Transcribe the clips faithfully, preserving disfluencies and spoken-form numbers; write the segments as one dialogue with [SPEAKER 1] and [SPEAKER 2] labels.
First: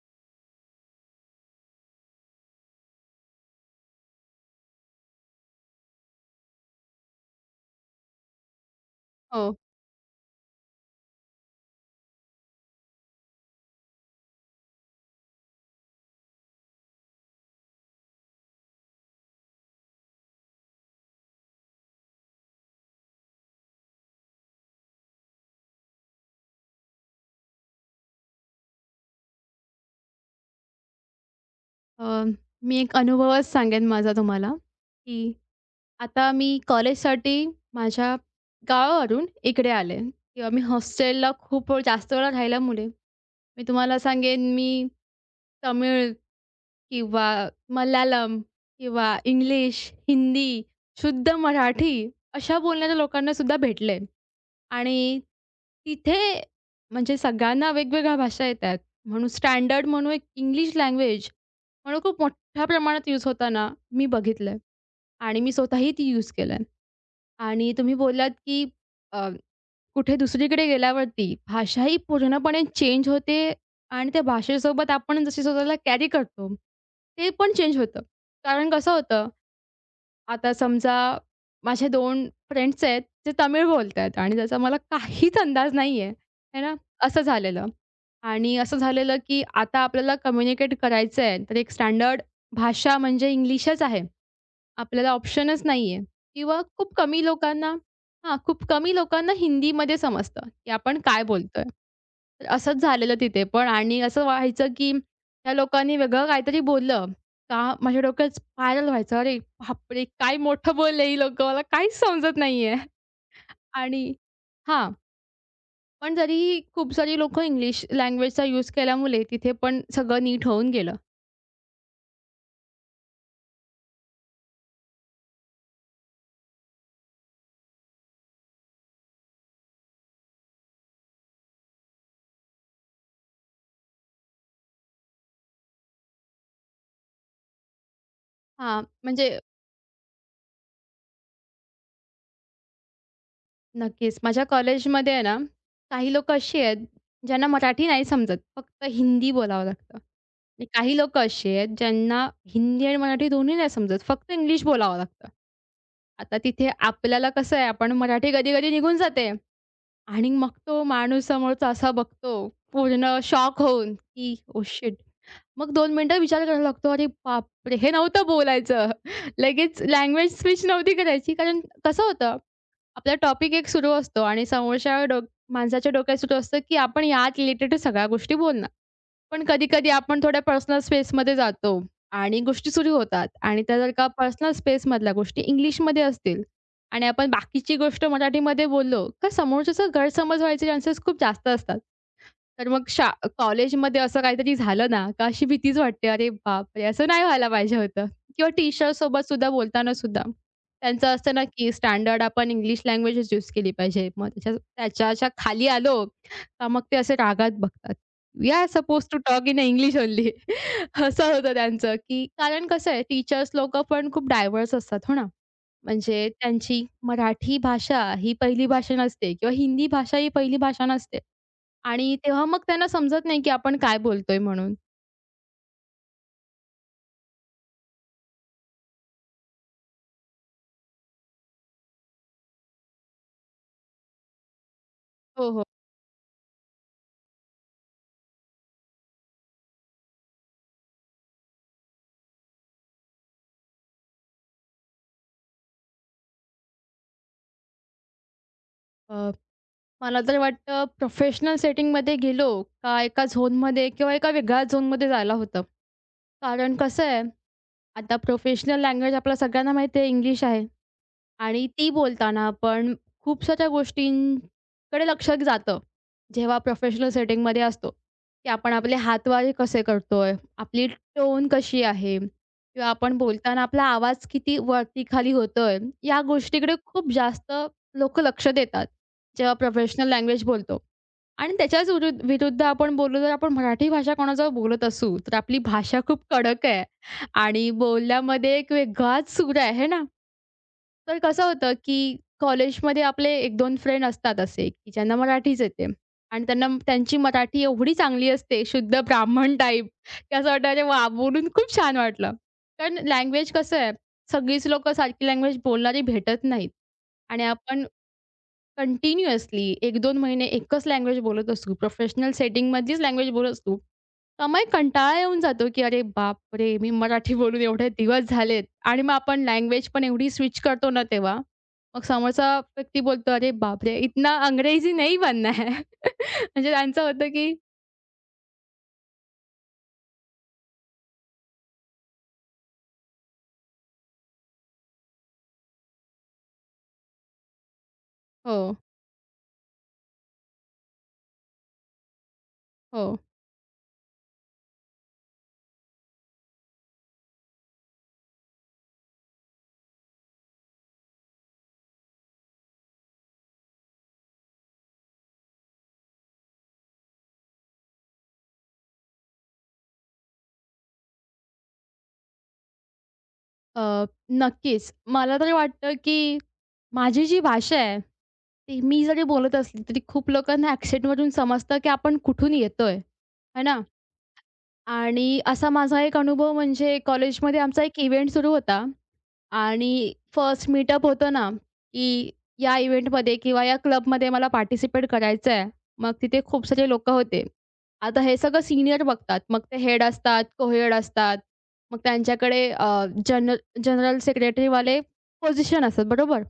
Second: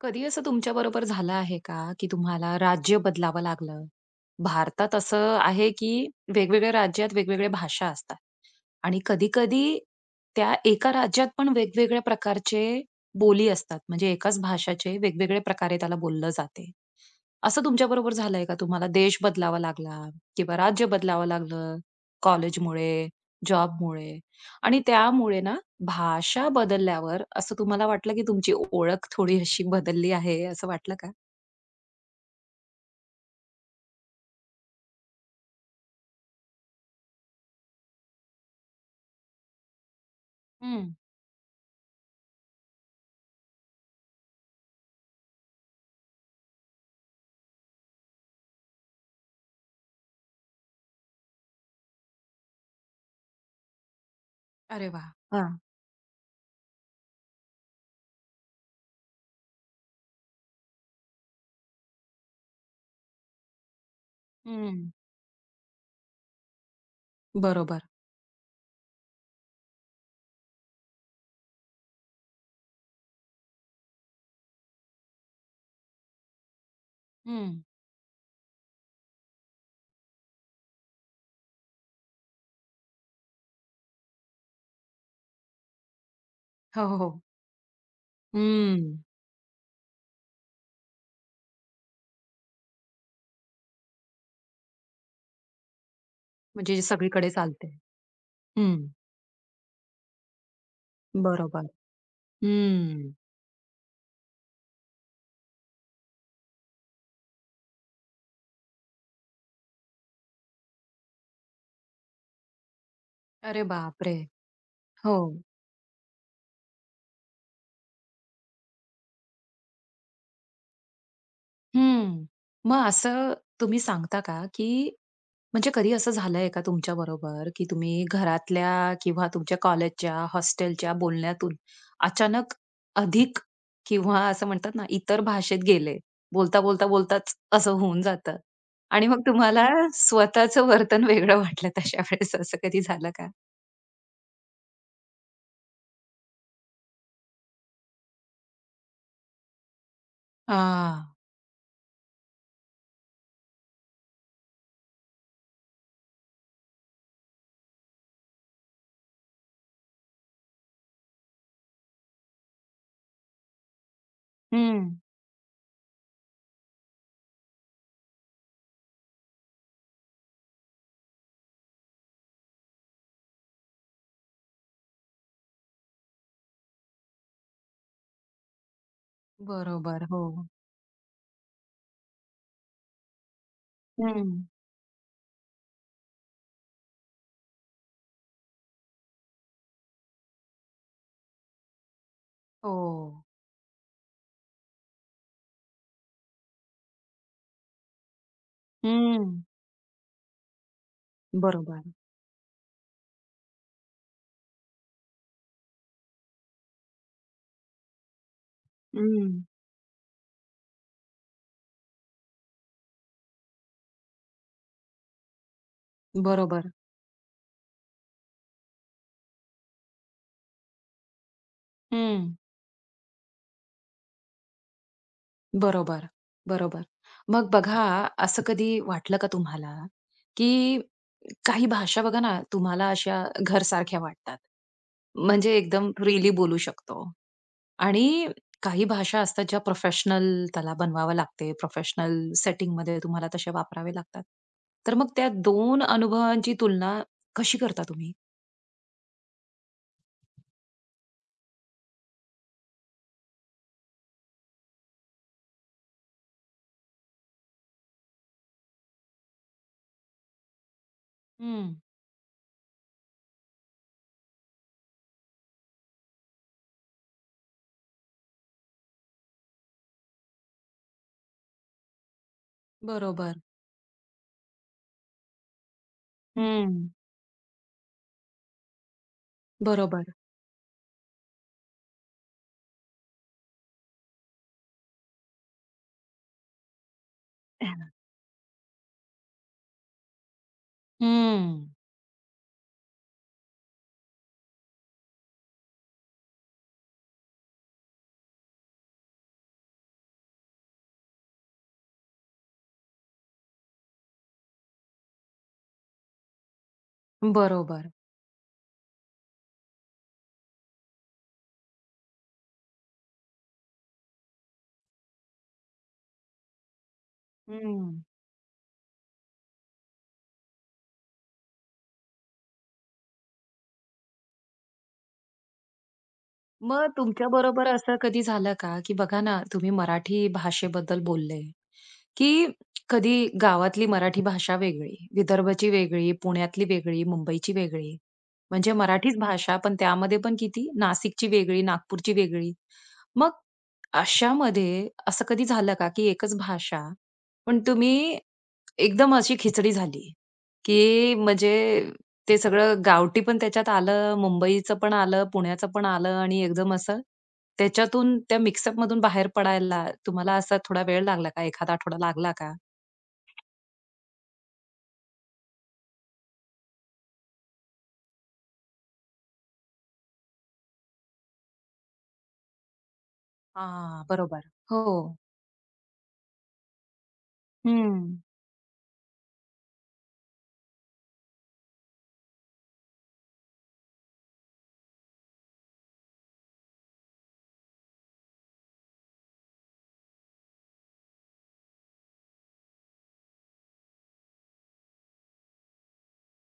[SPEAKER 1] कधी असं तुमच्याबरोबर झालं आहे का, की तुम्हाला राज्य बदलावं लागलं? भारतात असं आहे, की वेगवेगळ्या राज्यात वेगवेगळ्या भाषा असतात. आणि
[SPEAKER 2] हो.
[SPEAKER 1] कधी-कधी त्या एका राज्यात पण वेगवेगळ्या प्रकारचे बोली असतात. म्हणजे एकाच भाषाचे वेगवेगळ्या प्रकारे त्याला बोललं जाते. असं तुमच्याबरोबर झालंय का? तुम्हाला देश बदलावा लागला किंवा राज्य बदलावं लागलं कॉलेजमुळे, जॉबमुळे आणि त्यामुळे ना भाषा बदलल्यावर असं तुम्हाला वाटलं की तुमची ओळख थोडी अशी बदलली आहे असं वाटलं का?
[SPEAKER 2] अ, मी एक अनुभवच सांगेन माझा तुम्हाला, की आता मी कॉलेजसाठी माझ्या गावावरून इकडे आले किंवा मी
[SPEAKER 1] हं.
[SPEAKER 2] हॉस्टेलला खूप वेळ- जास्त वेळा राहिल्यामुळे मी तुम्हाला सांगेन, मी तमिळ किंवा मल्याळम किंवा इंग्लिश, हिंदी, शुद्ध मराठी अशा बोलणाऱ्या लोकांना सुद्धा भेटले.
[SPEAKER 1] अरे वाह!
[SPEAKER 2] आणि
[SPEAKER 1] हां.
[SPEAKER 2] तिथे म्हणजे सगळ्यांना वेगवेगळ्या भाषा येतात. म्हणून स्टँडर्ड म्हणून एक इंग्लिश लँग्वेज म्हणून खूप मोठ्या प्रमाणात यूज होताना मी बघितलंय
[SPEAKER 1] हं.
[SPEAKER 2] आणि मी स्वतःही ती यूज केलंय. आणि
[SPEAKER 1] बरोबर.
[SPEAKER 2] तुम्ही बोललात की कुठे दुसरीकडे गेल्यावरती भाषा ही पूर्णपणे चेंज होते आणि त्या भाषेसोबत आपण जशी स्वतःला कॅरी करतो, ते पण
[SPEAKER 1] हं.
[SPEAKER 2] चेंज होतं. कारण कसं होतं, आता समजा माझे दोन फ्रेंड्स आहेत, जे तमिळ बोलतायत आणि त्याचा मला काहीच अंदाज नाहीये, आहे ना,
[SPEAKER 1] हो, हो,
[SPEAKER 2] असं
[SPEAKER 1] हो.
[SPEAKER 2] झालेलं. आणि असं
[SPEAKER 1] हं.
[SPEAKER 2] झालेलं, की आता आपल्याला कम्युनिकेट करायचं आहे, तर एक स्टँडर्ड भाषा म्हणजे इंग्लिशच आहे. आपल्याला ऑप्शनच नाहीये किंवा
[SPEAKER 1] म्हणजे जे
[SPEAKER 2] खूप कमी
[SPEAKER 1] सगळीकडे चालते.
[SPEAKER 2] लोकांना हां, खूप
[SPEAKER 1] हं.
[SPEAKER 2] कमी लोकांना हिंदीमध्ये समजतं, की आपण काय बोलतोय.
[SPEAKER 1] बरोबर.
[SPEAKER 2] असंच
[SPEAKER 1] हम्म.
[SPEAKER 2] झालेलं तिथे पण आणि असं व्हायचं, की त्या लोकांनी वेगळं काहीतरी बोललं का माझ्या डोक्यात स्पायरल व्हायचं. अरे बापरे! काय मोठं बोलले ही लोकं मला काहीच समजत नाहीये
[SPEAKER 1] अरे
[SPEAKER 2] आणि
[SPEAKER 1] बापरे!
[SPEAKER 2] हां,
[SPEAKER 1] हो.
[SPEAKER 2] पण तरीही खूप सारी लोकं इंग्लिश लँग्वेजचा यूज केल्यामुळे तिथे पण सगळं नीट होऊन गेलं.
[SPEAKER 1] हं. मग असं तुम्ही सांगता का, की म्हणजे कधी असं झालंय का तुमच्या बरोबर, की तुम्ही घरातल्या किंवा तुमच्या कॉलेजच्या, हॉस्टेलच्या बोलण्यातून अचानक अधिक किंवा असं म्हणतात ना, इतर भाषेत गेले. बोलता, बोलता, बोलताच असं होऊन जातं
[SPEAKER 2] हां,
[SPEAKER 1] आणि मग
[SPEAKER 2] म्हणजे
[SPEAKER 1] तुम्हाला स्वतःचं वर्तन वेगळं वाटलं तशा वेळेस असं कधी झालं का?
[SPEAKER 2] नक्कीच. माझ्या कॉलेजमध्ये आहे ना, काही लोकं अशी आहेत, ज्यांना मराठी नाही समजत. फक्त हिंदी बोलावं लागतं आणि काही
[SPEAKER 1] हां.
[SPEAKER 2] लोकं अशी आहेत, ज्यांना हिंदी आणि मराठी दोन्ही नाही समजत. फक्त इंग्लिश बोलावं लागतं. आता तिथे आपल्याला कसं आहे, आपण मराठी कधी-कधी निघून जाते. आणि मग तो माणूस समोरचा असा बघतो, पूर्ण शॉक होऊन, की "ओह
[SPEAKER 1] हं.
[SPEAKER 2] शिट!" मग दोन मिनिटं विचार करायला लागतो, "अरे बापरे! हे नव्हतं बोलायचं." लगेच लँग्वेज स्विच नव्हती करायची. कारण कसं होतं, आपला टॉपिक एक सुरू असतो आणि समोरच्या डोक माणसाच्या डोक्यात सुरू असतं, की आपण या रिलेटेड सगळ्या गोष्टी बोलणार. पण कधी-कधी
[SPEAKER 1] बरोबर.
[SPEAKER 2] आपण थोड्या
[SPEAKER 1] हो.
[SPEAKER 2] पर्सनल स्पेसमध्ये जातो आणि गोष्टी सुरू होतात आणि त्या जर का
[SPEAKER 1] हं.
[SPEAKER 2] पर्सनल स्पेसमधल्या गोष्टी इंग्लिशमध्ये असतील आणि आपण बाकीची गोष्ट मराठीमध्ये बोललो, तर समोरच्याचा गैरसमज व्हायचे चान्सेस खूप जास्त असतात. तर मग शा
[SPEAKER 1] हो.
[SPEAKER 2] कॉलेजमध्ये असं काहीतरी झालं ना, का अशी भीतीच वाटते, "अरे बापरे! असं नाही व्हायला पाहिजे होतं." किंवा
[SPEAKER 1] हं,
[SPEAKER 2] टीचरसोबत सुद्धा बोलताना सुद्धा त्यांचं असतं ना, की
[SPEAKER 1] बरोबर.
[SPEAKER 2] स्टँडर्ड आपण इंग्लिश लँग्वेजच यूज केली पाहिजे. मग त्याच्या त्याच्या खाली आलो, का मग ते असे रागात बघतात. We are supposed to
[SPEAKER 1] hmm,
[SPEAKER 2] talk in English only. असं होतं त्यांचं, की कारण कसं आहे टीचर्स लोकं पण खूप डायव्हर्स असतात, हो ना. म्हणजे
[SPEAKER 1] बरोबर.
[SPEAKER 2] त्यांची मराठी भाषा ही पहिली भाषा नसते किंवा हिंदी भाषा ही पहिली भाषा नसते. आणि
[SPEAKER 1] हं,
[SPEAKER 2] तेव्हा मग त्यांना समजत नाही, की आपण काय बोलतोय म्हणून.
[SPEAKER 1] बरोबर, बरोबर. मग बघा, असं कधी वाटलं का तुम्हाला, की काही भाषा बघा ना, तुम्हाला अशा घरसारख्या वाटतात.
[SPEAKER 2] हो,
[SPEAKER 1] म्हणजे
[SPEAKER 2] हो.
[SPEAKER 1] एकदम फ्रीली बोलू शकतो आणि काही भाषा असतात ज्या प्रोफेशनल त्याला बनवावं लागते, प्रोफेशनल सेटिंगमध्ये तुम्हाला तशा वापरावे लागतात. तर मग त्या दोन अनुभवांची तुलना कशी करता तुम्ही?
[SPEAKER 2] अ, मला तर वाटतं प्रोफेशनल सेटिंगमध्ये गेलो का एका झोनमध्ये किंवा एका वेगळ्या झोनमध्ये जायला होतं. कारण कसं आहे, आता प्रोफेशनल लँग्वेज आपल्या सगळ्यांना माहिती आहे इंग्लिश आहे. आणि
[SPEAKER 1] हं,
[SPEAKER 2] ती बोलताना पण खूपशाच्या गोष्टींकडे लक्ष जातं. जेव्हा प्रोफेशनल सेटिंगमध्ये असतो, की आपण आपले हातवारे कसे करतोय, आपली टोन कशी आहे किंवा आपण
[SPEAKER 1] बरोबर.
[SPEAKER 2] बोलताना आपला आवाज किती वरती-खाली होतोय, या
[SPEAKER 1] हं,
[SPEAKER 2] गोष्टीकडे खूप जास्त लोकं लक्ष देतात, जेव्हा प्रोफेशनल
[SPEAKER 1] बरोबर.
[SPEAKER 2] लँग्वेज बोलतो. आणि त्याच्याच विरु विरुद्ध आपण बोललो जर आपण मराठी भाषा कोणाजवळ बोलत असू, तर आपली भाषा खूप कडक आहे आणि बोलण्यामध्ये एक वेगळाच सूर आहे ना. तर कसं
[SPEAKER 1] हम्म,
[SPEAKER 2] होतं, की कॉलेजमध्ये आपले एक दोन फ्रेंड असतात असे, की ज्यांना मराठीच येते आणि त्यांना त्यांची मराठी एवढी चांगली असते, शुद्ध ब्राह्मण टाइप, की असं वाटतं, "अरे वाह! बोलून खूप छान वाटलं." कारण लँग्वेज कसं आहे, सगळीच लोकं सारखी लँग्वेज बोलणारी भेटत नाहीत आणि आपण
[SPEAKER 1] बरोबर.
[SPEAKER 2] कंटिन्युअसली एक दोन महिने एकच लँग्वेज बोलत असू, प्रोफेशनल सेटिंगमधलीच लँग्वेज बोलत असू. त्यामुळे कंटाळा येऊन जातो, की अरे बापरे! मी मराठी बोलून एवढे
[SPEAKER 1] हं.
[SPEAKER 2] दिवस झालेत आणि मग आपण लँग्वेज पण एवढी स्विच करतो ना तेव्हा, मग समोरचा व्यक्ती बोलतो, "अरे बापरे! इतना अंग्रेजी नहीं बनना है." म्हणजे
[SPEAKER 1] मग
[SPEAKER 2] त्यांचं
[SPEAKER 1] तुमच्या
[SPEAKER 2] होतं, की
[SPEAKER 1] बरोबर असं कधी झालं का, की बघा ना, तुम्ही मराठी भाषेबद्दल बोलले, की कधी गावातली मराठी भाषा वेगळी, विदर्भची वेगळी, पुण्यातली वेगळी, मुंबईची वेगळी. म्हणजे
[SPEAKER 2] हो,
[SPEAKER 1] मराठीच भाषा, पण त्यामध्ये पण किती नाशिकची वेगळी, नागपूरची वेगळी.
[SPEAKER 2] हो.
[SPEAKER 1] मग अशामध्ये असं कधी झालं का, की एकच भाषा, पण तुम्ही एकदम अशी खिचडी झाली, की म्हणजे ते सगळं गावठी पण त्याच्यात आलं, मुंबईचं पण आलं, पुण्याचं पण आलं आणि एकदम असं त्याच्यातून त्या मिक्सअपमधून बाहेर पडायला तुम्हाला असा थोडा वेळ लागला का? एखादा आठवडा लागला का?
[SPEAKER 2] अ, नक्कीच. मला तरी वाटतं, की माझी जी भाषा आहे, ती मी जरी बोलत असली, तरी खूप लोकांना ॲक्सेंटवरून समजतं, की आपण कुठून येतोय, है ना?
[SPEAKER 1] हां, बरोबर. हो.
[SPEAKER 2] आणि असा माझा एक अनुभव म्हणजे कॉलेजमध्ये आमचा एक
[SPEAKER 1] हं.
[SPEAKER 2] इव्हेंट सुरू होता आणि फर्स्ट मीटअप होतं ना, की या इव्हेंटमध्ये किंवा या क्लबमध्ये मला पार्टिसिपेट करायचं आहे. मग तिथे खूप सारे लोकं होते. आता हे सगळं सीनियर बघतात. मग ते हेड असतात, कोहेड असतात. मग त्यांच्याकडे जनरल जनरल सेक्रेटरीवाले पोझिशन असतात, बरोबर?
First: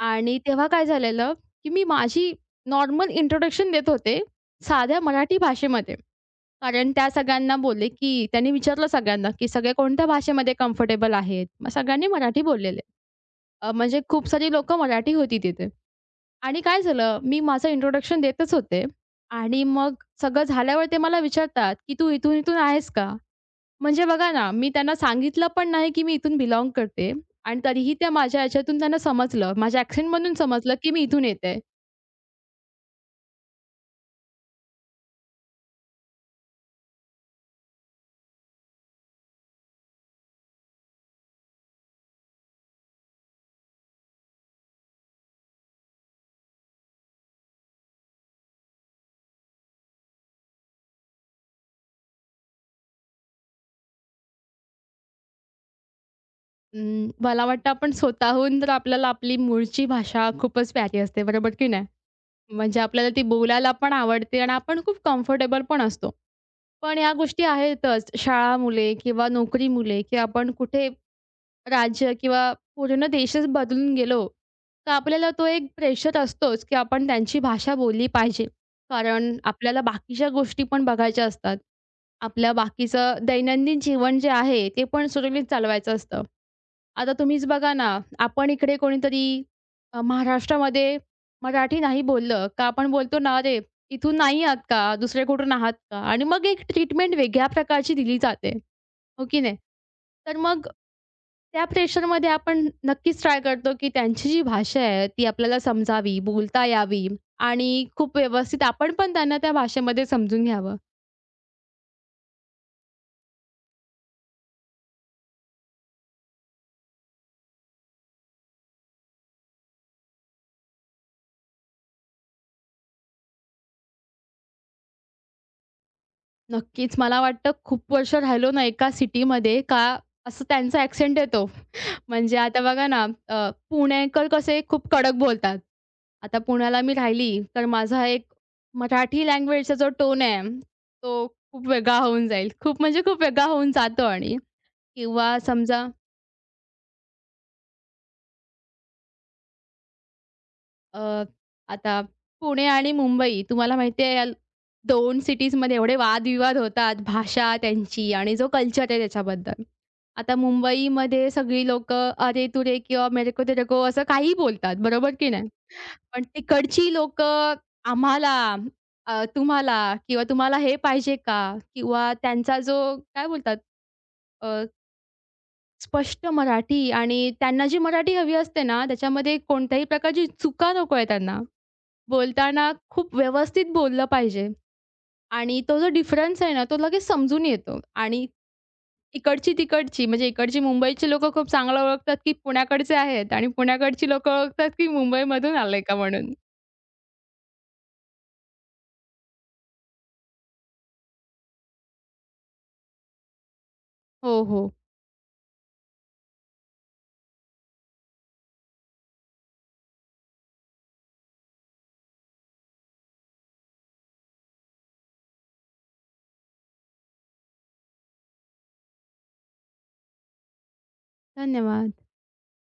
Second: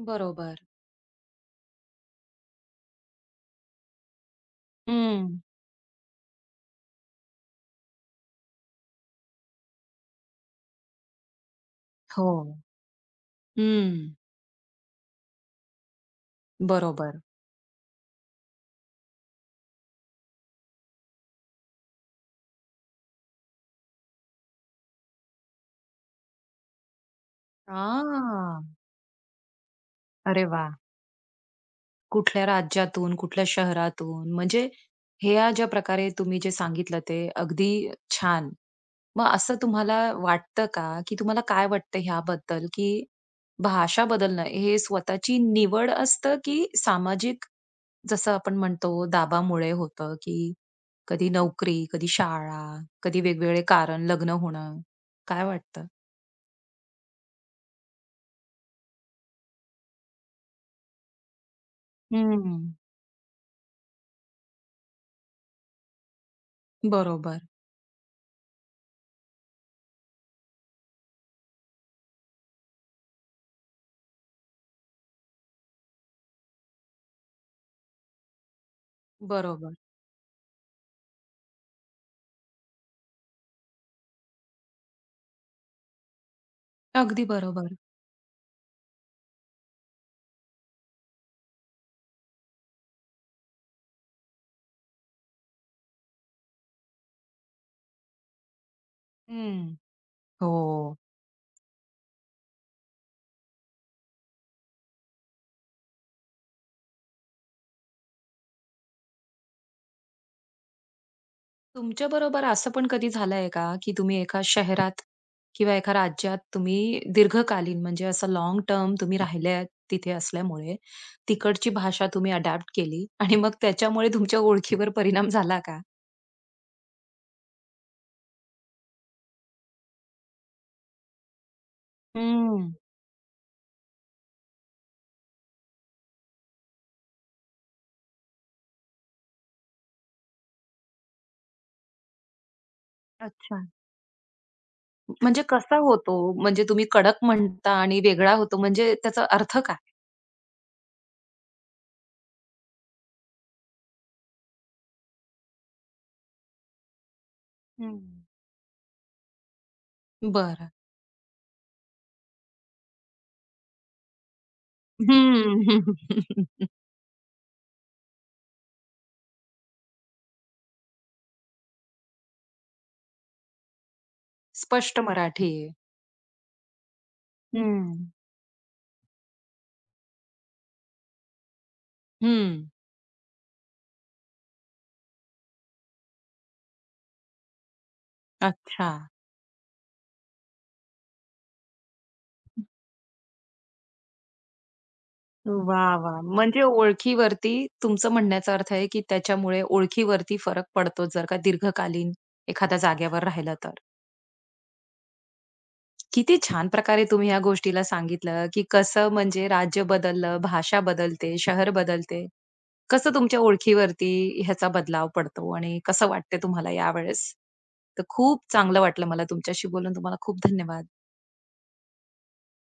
[SPEAKER 2] आणि
[SPEAKER 1] बरोबर.
[SPEAKER 2] तेव्हा काय झालेलं, की मी माझी नॉर्मल इंट्रोडक्शन देत होते, साध्या
[SPEAKER 1] हं.
[SPEAKER 2] मराठी भाषेमध्ये. कारण त्या सगळ्यांना बोलले, की त्यांनी विचारलं सगळ्यांना, की "सगळे कोणत्या भाषेमध्ये कम्फर्टेबल आहेत?" मग सगळ्यांनी
[SPEAKER 1] हो.
[SPEAKER 2] मराठी बोललेले. अ, म्हणजे
[SPEAKER 1] हं.
[SPEAKER 2] खूप सारी लोकं मराठी होती तिथे. आणि काय झालं,
[SPEAKER 1] बरोबर.
[SPEAKER 2] मी माझं इंट्रोडक्शन देतच होते आणि मग सगळं झाल्यावर ते मला विचारतात, की "तू इथून-इथून आहेस का?" म्हणजे बघा ना, मी त्यांना सांगितलं पण नाही, की मी इथून बिलॉन्ग करते आणि तरीही त्या माझ्या
[SPEAKER 1] हां.
[SPEAKER 2] ह्याच्यातून त्यांना समजलं, माझ्या ॲक्सेंटमधून
[SPEAKER 1] अरे वाह!
[SPEAKER 2] समजलं, की मी इथून येते.
[SPEAKER 1] कुठल्या राज्यातून, कुठल्या शहरातून म्हणजे ह्या ज्या प्रकारे तुम्ही जे सांगितलं ते अगदी छान. मग असं तुम्हाला वाटतं का, की तुम्हाला काय वाटतं ह्याबद्दल, की भाषा बदलणं हे स्वतःची निवड असतं, की सामाजिक जसं आपण म्हणतो दाबामुळे होतं, की कधी नोकरी, कधी शाळा, कधी वेगवेगळे कारण, लग्न होणं. काय वाटतं?
[SPEAKER 2] अं, मला वाटतं आपण स्वतःहून तर आपल्याला आपली मूळची भाषा खूपच प्यारी असते, बरोबर की नाही?
[SPEAKER 1] हं.
[SPEAKER 2] म्हणजे आपल्याला ती बोलायला पण आवडते आणि आपण खूप कम्फर्टेबल पण असतो. पण ह्या
[SPEAKER 1] बरोबर,
[SPEAKER 2] गोष्टी आहेतच. शाळा मुले किंवा नोकरी मुले, की आपण कुठे राज्य किंवा पूर्ण देशच बदलून गेलो, तर आपल्याला तो एक प्रेशर असतोच, की आपण त्यांची भाषा बोलली पाहिजे. कारण
[SPEAKER 1] बरोबर.
[SPEAKER 2] आपल्याला बाकीच्या गोष्टी पण बघायच्या असतात. आपलं बाकीचं दैनंदिन जीवन जे आहे, ते पण सुरळीत चालवायचं असतं. आता
[SPEAKER 1] अगदी
[SPEAKER 2] तुम्हीच बघा
[SPEAKER 1] बरोबर.
[SPEAKER 2] ना, आपण इकडे कोणीतरी अ, महाराष्ट्रामध्ये मराठी नाही बोललं का आपण बोलतो ना, "अरे, इथून नाही आहात का? दुसरे कुठून आहात का?" आणि मग एक ट्रीटमेंट वेगळ्या प्रकारची दिली जाते, हो की नाही?
[SPEAKER 1] हं.
[SPEAKER 2] तर
[SPEAKER 1] हो.
[SPEAKER 2] मग त्या प्रेशरमध्ये आपण नक्कीच ट्राय करतो, की त्यांची जी भाषा आहे ती आपल्याला समजावी, बोलता यावी आणि खूप व्यवस्थित आपण पण त्यांना त्या भाषेमध्ये समजून घ्यावं.
[SPEAKER 1] तुमच्याबरोबर असं पण कधी झालंय का, की तुम्ही एका शहरात किंवा एका राज्यात तुम्ही दीर्घकालीन म्हणजे असं लॉंग टर्म तुम्ही राहिल्या तिथे असल्यामुळे, तिकडची भाषा तुम्ही अडॅप्ट केली आणि मग त्याच्यामुळे तुमच्या ओळखीवर परिणाम झाला का?
[SPEAKER 2] नक्कीच मला वाटतं खूप वर्ष राहिलो ना एका सिटीमध्ये का असं त्यांचा ॲक्सेंट येतो. म्हणजे आता
[SPEAKER 1] हम्म.
[SPEAKER 2] बघा ना अ, पुणेकर कसे खूप कडक बोलतात. आता पुण्याला मी राहिली तर माझा एक मराठी लँग्वेजचा जो टोन आहे, तो खूप वेगळा होऊन जाईल. खूप म्हणजे खूप वेगळा
[SPEAKER 1] अच्छा.
[SPEAKER 2] होऊन जातो आणि किंवा
[SPEAKER 1] म्हणजे कसा
[SPEAKER 2] समजा
[SPEAKER 1] होतो? म्हणजे तुम्ही कडक म्हणता आणि वेगळा होतो म्हणजे त्याचा अर्थ काय?
[SPEAKER 2] अ, आता पुणे आणि मुंबई तुम्हाला माहिती आहे या दोन सिटीजमध्ये एवढे वादविवाद होतात भाषा
[SPEAKER 1] हं.
[SPEAKER 2] त्यांची आणि जो कल्चर आहे त्याच्याबद्दल. आता
[SPEAKER 1] बरं.
[SPEAKER 2] मुंबईमध्ये सगळी लोकं "अरे तुरे" किंवा "मेरे को तेरे को" असं काहीही बोलतात, बरोबर की नाही?
[SPEAKER 1] हं.
[SPEAKER 2] पण तिकडची लोकं आम्हाला, अ, तुम्हाला किंवा तुम्हाला हे पाहिजे का? किंवा त्यांचा जो काय बोलतात अ,
[SPEAKER 1] स्पष्ट मराठी.
[SPEAKER 2] स्पष्ट मराठी आणि त्यांना जी
[SPEAKER 1] हं.
[SPEAKER 2] मराठी हवी असते ना त्याच्यामध्ये कोणत्याही प्रकारची चुका नको आहे त्यांना. बोलताना
[SPEAKER 1] हं.
[SPEAKER 2] खूप व्यवस्थित बोललं पाहिजे आणि तो जो डिफरन्स आहे ना, तो लगेच समजून येतो आणि
[SPEAKER 1] अच्छा.
[SPEAKER 2] इकडची तिकडची म्हणजे इकडची मुंबईची लोकं खूप चांगलं ओळखतात, की पुण्याकडचे आहेत आणि पुण्याकडची लोकं ओळखतात, की मुंबईमधून आले
[SPEAKER 1] वाह!
[SPEAKER 2] का
[SPEAKER 1] वाह!
[SPEAKER 2] म्हणून.
[SPEAKER 1] म्हणजे ओळखीवरती तुमचं म्हणण्याचा अर्थ आहे, की त्याच्यामुळे ओळखीवरती फरक पडतो, जर का दीर्घकालीन एखाद्या जागेवर राहिलं तर.
[SPEAKER 2] हो, हो.
[SPEAKER 1] किती छान प्रकारे तुम्ही या गोष्टीला सांगितलं, की कसं म्हणजे राज्य बदललं, भाषा बदलते, शहर बदलते. कसं तुमच्या ओळखीवरती ह्याचा बदलाव पडतो आणि कसं वाटतंय तुम्हाला यावेळेस? तर खूप चांगलं वाटलं मला तुमच्याशी बोलून. तुम्हाला खूप धन्यवाद.
[SPEAKER 2] धन्यवाद.